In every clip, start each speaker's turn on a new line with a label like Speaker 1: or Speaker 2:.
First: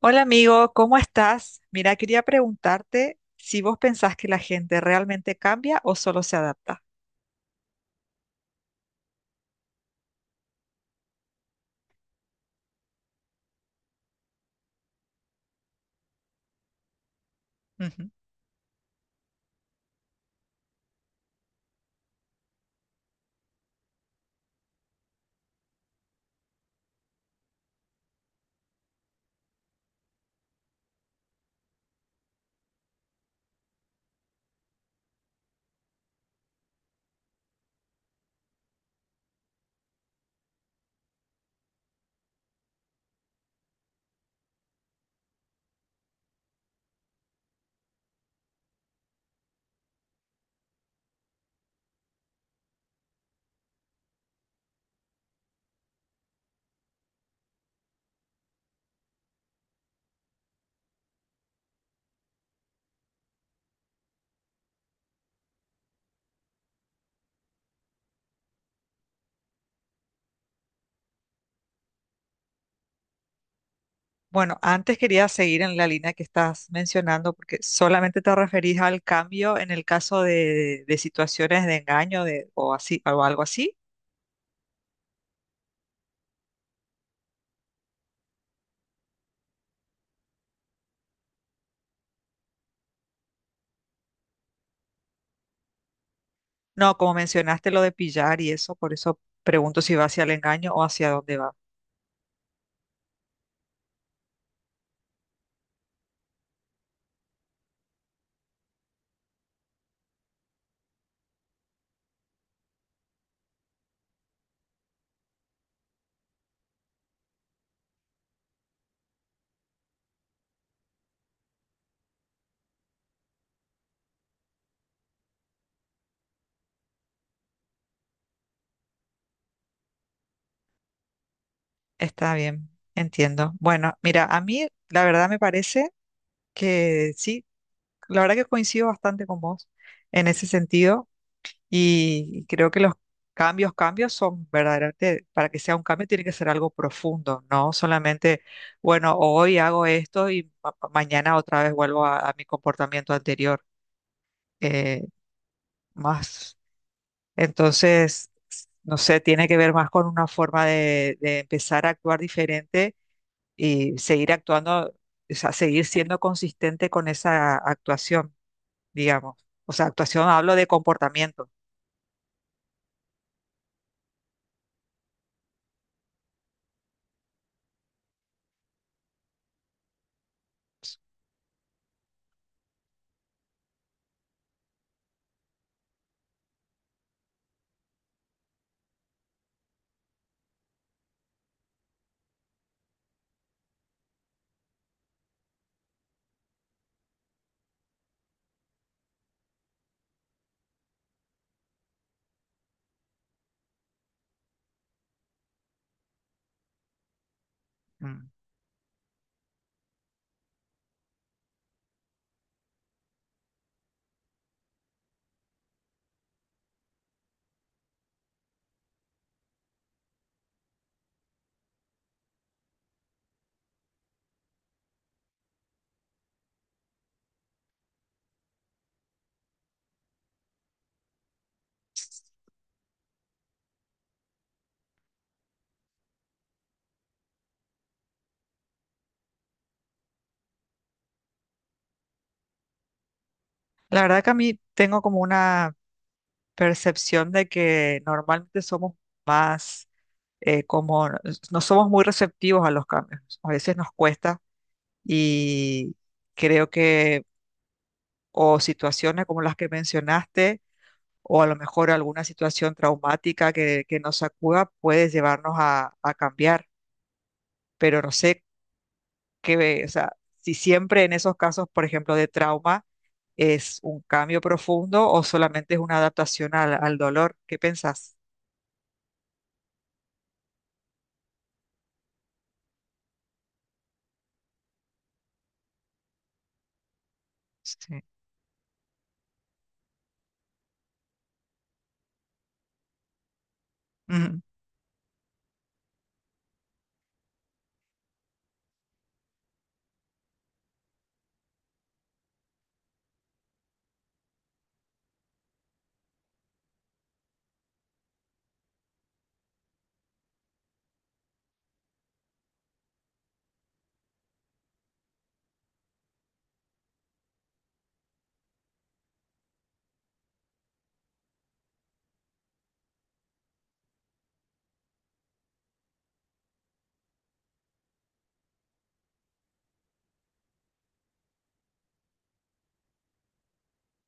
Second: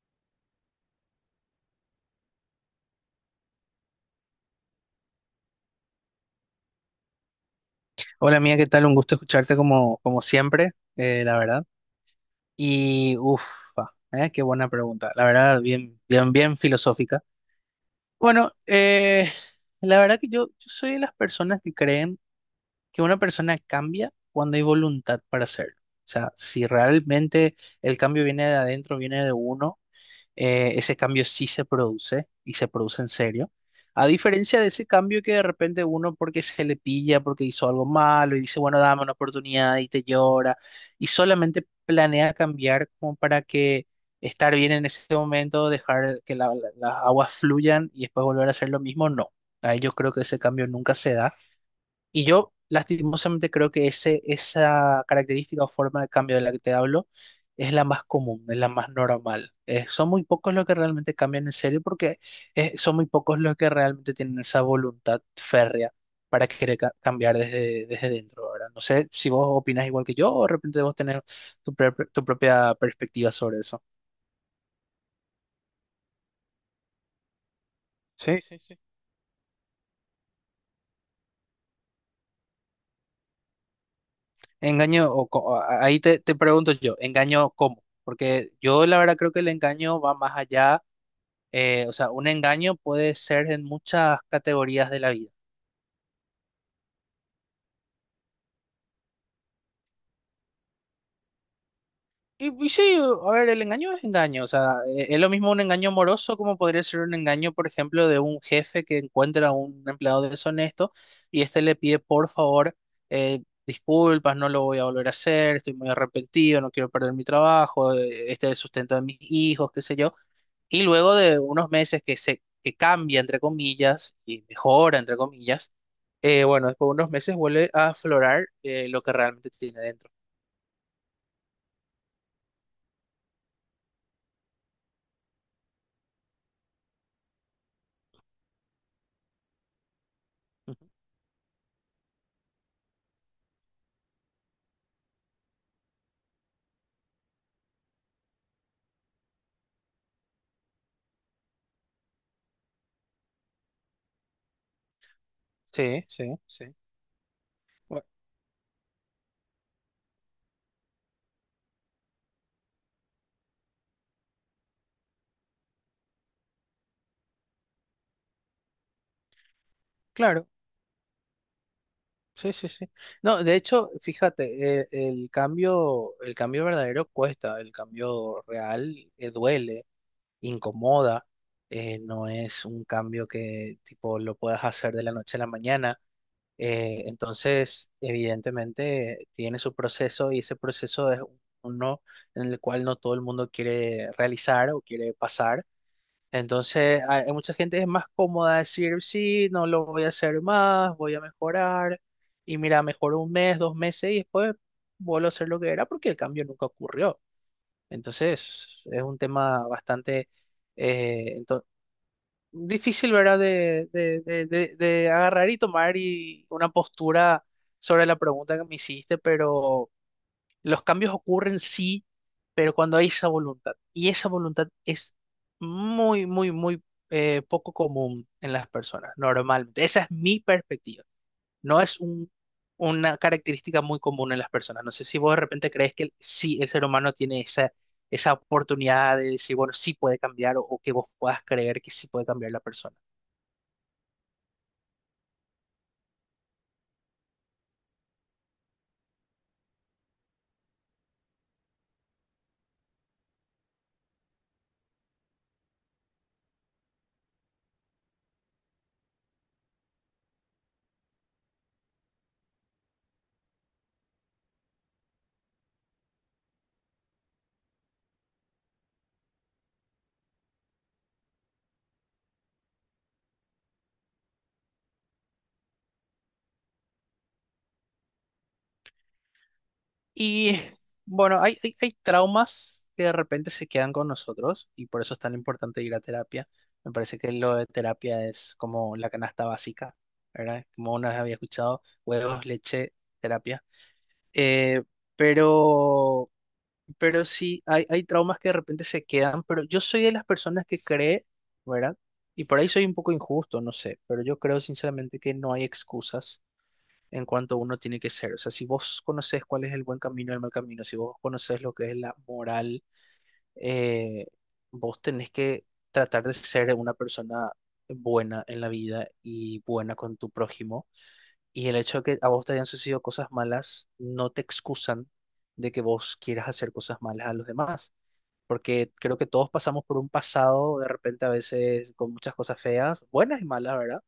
Speaker 1: Hola amigo, ¿cómo estás? Mira, quería preguntarte si vos pensás que la gente realmente cambia o solo se adapta.
Speaker 2: Hola mía, ¿qué tal? Un gusto escucharte como siempre, la verdad. Y ufa, qué buena pregunta. La verdad, bien filosófica.
Speaker 1: Ujú.
Speaker 2: Bueno, la verdad que yo soy de las personas que creen que una persona cambia cuando hay voluntad para hacerlo. O sea, si realmente el cambio viene de adentro, viene de uno, ese cambio sí se produce y se produce en serio. A diferencia de ese cambio que de repente uno porque se le pilla, porque hizo algo malo y dice, bueno, dame una oportunidad y te llora y solamente planea cambiar como para que estar bien en ese momento, dejar que las aguas fluyan y después volver a hacer lo mismo, no. Ahí yo creo que ese cambio nunca se da. Y yo lastimosamente creo que esa característica o forma de cambio de la que te hablo es la más común, es la más normal. Son muy pocos los que realmente cambian en serio porque son muy pocos los que realmente tienen esa voluntad férrea para querer cambiar desde dentro, ¿verdad? No sé si vos opinás igual que yo o de repente vos tenés tu propia perspectiva sobre eso.
Speaker 1: Bueno, antes quería seguir en la línea que estás mencionando porque solamente te
Speaker 2: Sí, sí,
Speaker 1: referís
Speaker 2: sí.
Speaker 1: al cambio en el caso de situaciones de engaño de, o así, o algo así.
Speaker 2: Engaño, ahí te pregunto yo, ¿engaño cómo? Porque yo la verdad creo que el engaño va más allá. O sea, un engaño puede ser en muchas categorías de la vida.
Speaker 1: No, como mencionaste lo de pillar y eso, por eso pregunto si va hacia el engaño o hacia dónde va.
Speaker 2: Y sí, a ver, el engaño es engaño. O sea, es lo mismo un engaño amoroso como podría ser un engaño, por ejemplo, de un jefe que encuentra a un empleado deshonesto y este le pide, por favor, eh, disculpas, no lo voy a volver a hacer, estoy muy arrepentido, no quiero perder mi trabajo, este es el sustento de mis hijos, qué sé yo. Y luego de unos meses que cambia, entre comillas, y mejora, entre comillas, bueno, después de unos meses vuelve a aflorar lo que realmente tiene dentro.
Speaker 1: Está bien, entiendo. Bueno, mira, a mí la verdad me parece que sí, la verdad que coincido bastante con vos en ese
Speaker 2: Ujú.
Speaker 1: sentido, y creo que los cambios son verdaderamente, para que sea un cambio tiene que ser algo profundo, no solamente, bueno, hoy hago esto y mañana otra vez vuelvo a mi comportamiento anterior. Eh,
Speaker 2: Sí, sí,
Speaker 1: más
Speaker 2: sí. Bueno,
Speaker 1: Entonces, no sé, tiene que ver más con una forma de empezar a actuar diferente y seguir actuando, o sea, seguir siendo consistente con esa actuación, digamos. O sea, actuación
Speaker 2: claro,
Speaker 1: hablo de comportamiento.
Speaker 2: sí, sí, sí. No, de hecho, fíjate, el cambio verdadero cuesta, el cambio real, duele, incomoda, no es un cambio que tipo lo puedas hacer de la noche a la mañana. Entonces, evidentemente, tiene su proceso y ese proceso es uno en el cual no todo el mundo quiere realizar o quiere pasar. Entonces, hay mucha gente que es más cómoda decir, sí, no lo voy a hacer más, voy a mejorar. Y mira, mejoró un mes, dos meses y después vuelvo a hacer lo que era porque el cambio nunca ocurrió.
Speaker 1: Mm.
Speaker 2: Entonces, es un tema bastante, eh, difícil, ¿verdad? De, de agarrar y tomar y una postura sobre la pregunta que me hiciste, pero los cambios ocurren sí, pero cuando hay esa voluntad. Y esa voluntad es muy, muy, muy, poco común en las personas, normalmente. Esa es mi perspectiva. No es una característica muy común en las personas. No sé si vos de repente crees que sí, el ser humano tiene esa esa oportunidad de decir, bueno, sí puede cambiar o que vos puedas creer que sí puede cambiar la persona.
Speaker 1: La verdad que a mí tengo como una percepción de que normalmente somos más eh, como, no somos muy receptivos a los cambios. A veces nos cuesta y creo que o situaciones como las que mencionaste, o a lo mejor alguna situación traumática que nos sacuda puede llevarnos a cambiar. Pero no sé qué, o sea, si siempre en esos casos, por ejemplo, de trauma, es un cambio profundo o solamente es una adaptación al dolor. ¿Qué pensás?
Speaker 2: Y bueno, hay traumas que de repente se quedan con nosotros y por eso es tan importante ir a terapia. Me parece que lo de
Speaker 1: Sí.
Speaker 2: terapia es como la canasta básica, ¿verdad? Como una vez había escuchado, huevos, leche, terapia.
Speaker 1: Ujú.
Speaker 2: Eh, pero, pero sí, hay traumas que de repente se quedan, pero yo soy de las personas que cree, ¿verdad? Y por ahí soy un poco injusto, no sé, pero yo creo sinceramente que no hay excusas en cuanto uno tiene que ser. O sea, si vos conoces cuál es el buen camino y el mal camino, si vos conoces lo que es la moral, eh, vos tenés que tratar de ser una persona buena en la vida y buena con tu prójimo. Y el hecho de que a vos te hayan sucedido cosas malas no te excusan de que vos quieras hacer cosas malas a los demás. Porque creo que todos pasamos por un pasado de repente a veces con muchas cosas feas, buenas y malas, ¿verdad?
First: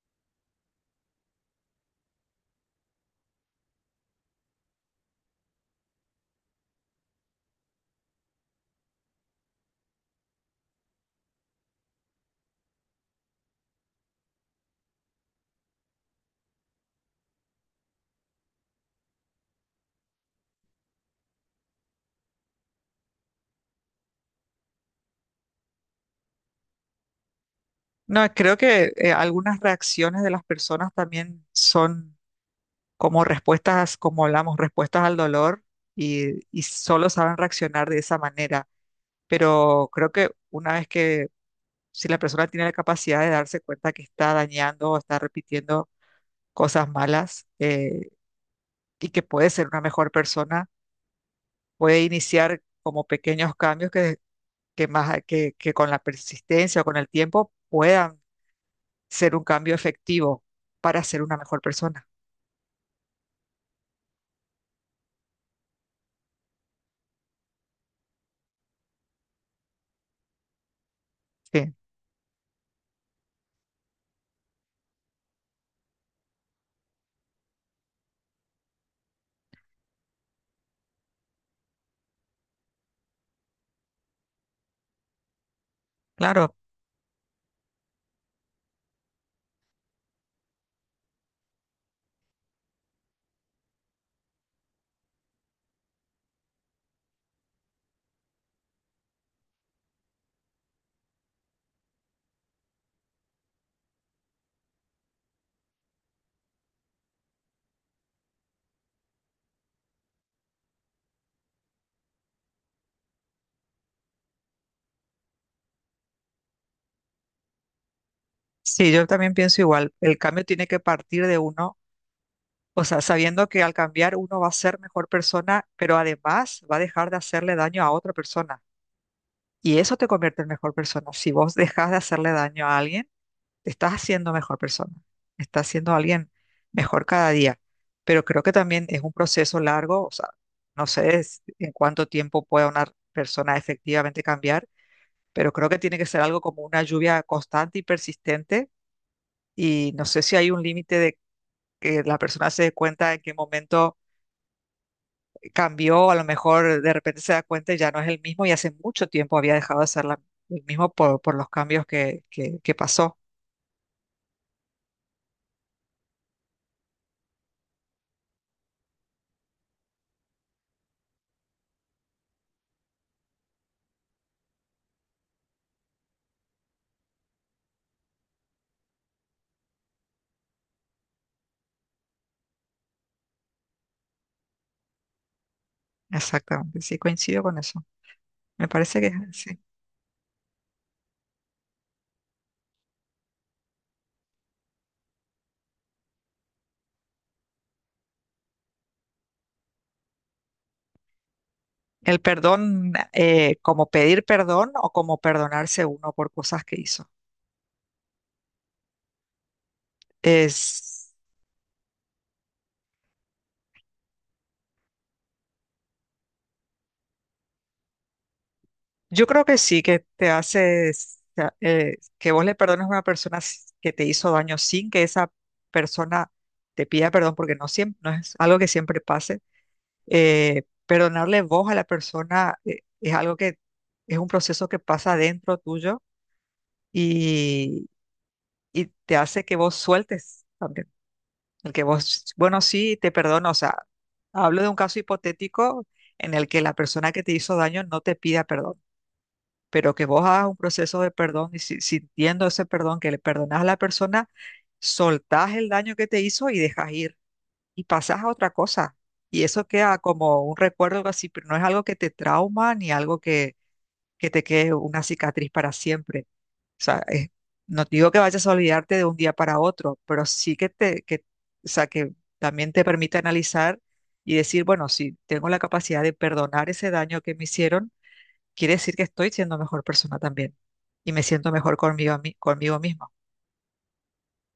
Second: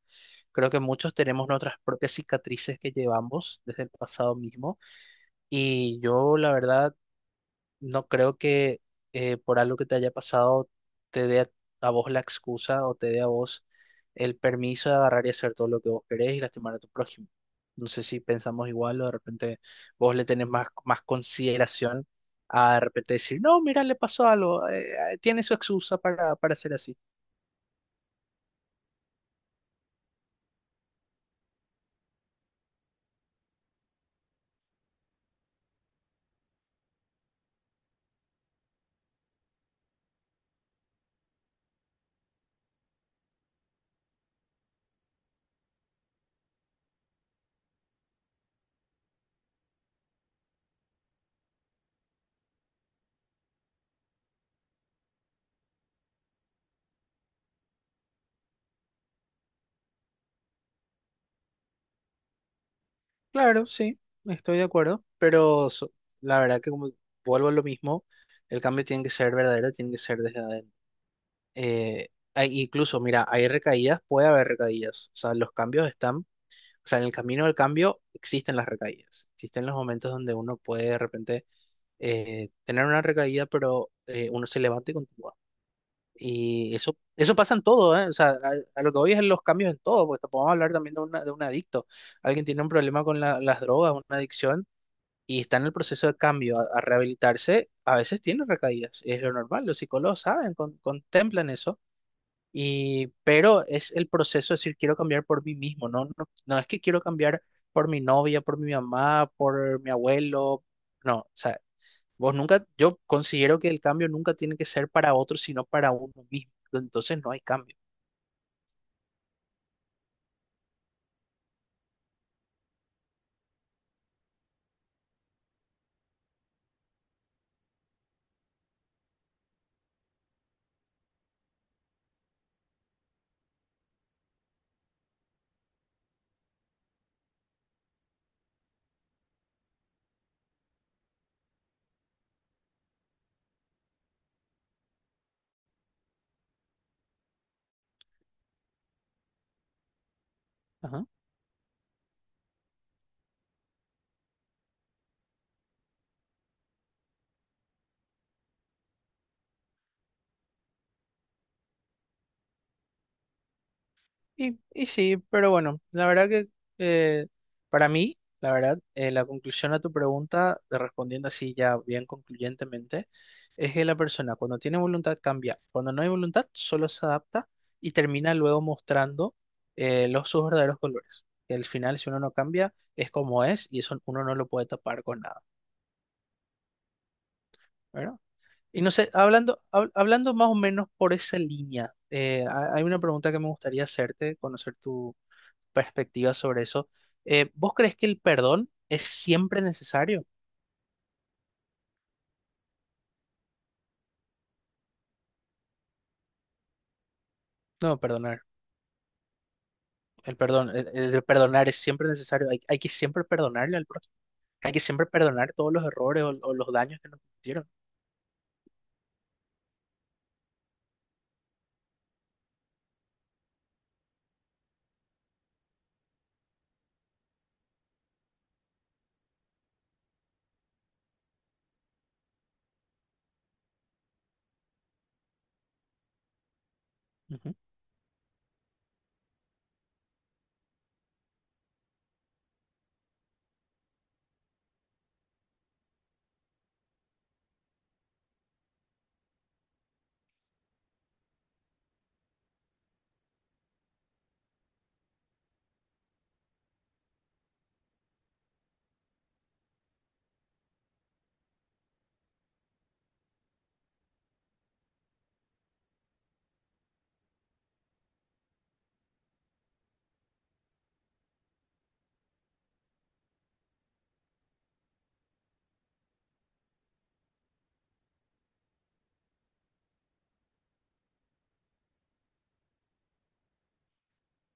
Speaker 2: Creo que muchos tenemos nuestras propias cicatrices que llevamos desde el pasado mismo y yo la verdad no creo que, por algo que te haya pasado te dé a vos la excusa o te dé a vos el permiso de agarrar y hacer todo lo que vos querés y lastimar a tu prójimo. No sé si pensamos igual o de repente vos le tenés más consideración a de repente decir, no, mira, le pasó algo, tiene su excusa para ser así.
Speaker 1: No, creo que algunas reacciones de las personas también son como respuestas, como hablamos, respuestas al dolor y solo saben reaccionar de esa manera. Pero creo que una vez que si la persona tiene la capacidad de darse cuenta que está dañando o está repitiendo cosas malas, y que puede ser una mejor persona, puede iniciar como pequeños cambios que con la persistencia o con el tiempo puedan ser un cambio efectivo para ser una mejor persona.
Speaker 2: Claro, sí, estoy de acuerdo, pero la verdad que como vuelvo a lo mismo, el cambio tiene que ser verdadero, tiene que ser desde adentro.
Speaker 1: Sí,
Speaker 2: Eh, Incluso, mira, hay recaídas, puede haber recaídas, o sea, los cambios están, o sea, en el camino del cambio existen las recaídas, existen los momentos donde uno puede de repente, tener una recaída, pero uno se levanta y continúa.
Speaker 1: claro.
Speaker 2: Y eso pasa en todo, ¿eh? O sea, a lo que voy es los cambios en todo, porque podemos hablar también de, de un adicto. Alguien tiene un problema con las drogas, una adicción y está en el proceso de cambio a rehabilitarse, a veces tiene recaídas. Es lo normal, los psicólogos saben, contemplan eso. Y pero es el proceso de decir, quiero cambiar por mí mismo. No, es que quiero cambiar por mi novia, por mi mamá, por mi abuelo. No, o sea, vos nunca, yo considero que el cambio nunca tiene que ser para otro, sino para uno mismo. Entonces no hay cambio.
Speaker 1: Sí, yo también pienso igual. El cambio tiene que partir de uno, o sea, sabiendo que al cambiar uno va a ser mejor persona, pero además va a dejar de hacerle daño a otra persona. Y eso te convierte en mejor persona. Si vos dejas de hacerle daño a alguien, te estás haciendo mejor persona. Estás siendo alguien mejor cada día. Pero creo que también es un proceso largo. O sea, no sé en cuánto tiempo pueda una persona efectivamente cambiar, pero creo que tiene que ser algo como una lluvia constante y persistente. Y no sé si hay un límite
Speaker 2: Ajá.
Speaker 1: de que la persona se dé cuenta en qué momento cambió, a lo mejor de repente se da cuenta y ya no es el mismo y hace mucho tiempo había dejado de ser el mismo por los cambios que pasó.
Speaker 2: Y sí, pero bueno, la verdad que, eh, para mí, la verdad, la conclusión a tu pregunta, de respondiendo así ya bien concluyentemente, es que la persona cuando tiene voluntad cambia, cuando no hay voluntad solo se adapta y termina luego mostrando, los sus verdaderos colores. Y al final, si uno no cambia, es como es y eso uno no lo puede tapar con nada,
Speaker 1: Exactamente, sí, coincido con eso.
Speaker 2: ¿verdad?
Speaker 1: Me
Speaker 2: Y no
Speaker 1: parece
Speaker 2: sé,
Speaker 1: que sí.
Speaker 2: hablando más o menos por esa línea, hay una pregunta que me gustaría hacerte, conocer perspectiva sobre eso. ¿Vos crees que el perdón es siempre necesario?
Speaker 1: El perdón, ¿como pedir perdón o como perdonarse uno por cosas que hizo?
Speaker 2: No, perdonar. El perdón, el,
Speaker 1: Es,
Speaker 2: el perdonar es siempre necesario. Hay que siempre perdonarle al prójimo. Hay que siempre perdonar todos los errores o los daños que nos hicieron.
Speaker 1: yo creo que sí, que te hace, que vos le perdones a una persona que te hizo daño sin que esa persona te pida perdón, porque no siempre, no es algo que siempre pase. Perdonarle vos a la persona, es algo que es un proceso que pasa dentro tuyo,
Speaker 2: Ujú.
Speaker 1: y, y te hace que vos sueltes también. El que vos, bueno, sí, te perdono. O sea, hablo de un caso hipotético en el que la persona que te hizo daño no te pida perdón, pero que vos hagas un proceso de perdón y sintiendo ese perdón que le perdonás a la persona, soltás el daño que te hizo y dejas ir y pasas a otra cosa. Y eso queda como un recuerdo algo así, pero no es algo que te trauma ni algo que te quede una cicatriz para siempre. O sea, no te digo que vayas a olvidarte de un día para otro, pero sí que o sea, que también te permite analizar y decir, bueno, si tengo la capacidad de perdonar ese daño que me hicieron, quiere decir que estoy siendo mejor persona también y me siento mejor conmigo, conmigo mismo.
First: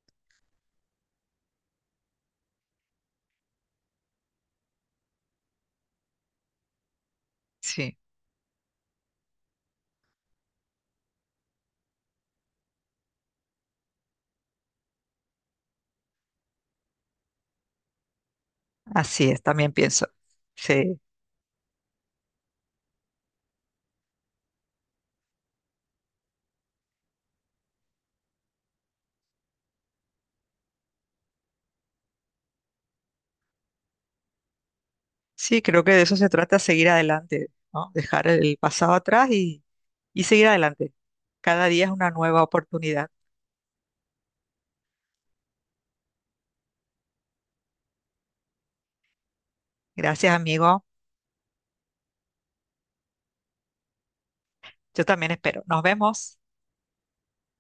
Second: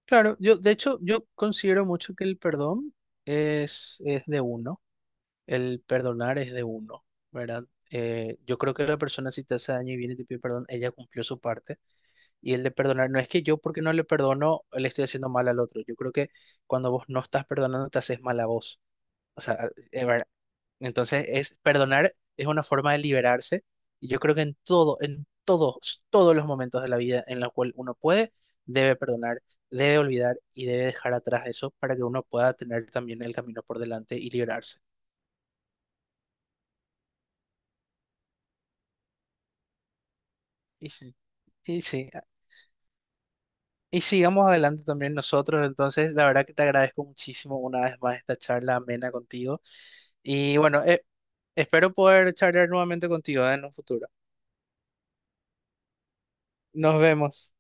Speaker 2: Claro, yo de hecho yo considero mucho que el perdón es de uno, el perdonar es de uno, ¿verdad?
Speaker 1: Sí,
Speaker 2: Yo creo que la persona si te hace daño y viene y te pide perdón, ella cumplió su parte y el de perdonar no es que yo porque no le perdono le estoy haciendo mal al otro, yo creo que cuando vos no estás perdonando te haces mal a vos,
Speaker 1: así
Speaker 2: o
Speaker 1: es,
Speaker 2: sea, a-
Speaker 1: también pienso. Sí.
Speaker 2: entonces, es perdonar es una forma de liberarse y yo creo que en todo, en todos los momentos de la vida en los cuales uno puede, debe perdonar, debe olvidar y debe dejar atrás eso para que uno pueda tener también el camino por delante y liberarse.
Speaker 1: Sí, creo que de eso se trata, seguir adelante, ¿no? Dejar el pasado atrás y seguir
Speaker 2: Y
Speaker 1: adelante.
Speaker 2: sí,
Speaker 1: Cada
Speaker 2: y
Speaker 1: día es una
Speaker 2: sí, a-
Speaker 1: nueva oportunidad.
Speaker 2: y sigamos adelante también nosotros. Entonces, la verdad que te agradezco muchísimo una vez más esta charla amena contigo
Speaker 1: Gracias,
Speaker 2: y bueno,
Speaker 1: amigo.
Speaker 2: espero poder charlar nuevamente contigo, en un futuro.
Speaker 1: Yo también espero. Nos vemos.
Speaker 2: Nos vemos.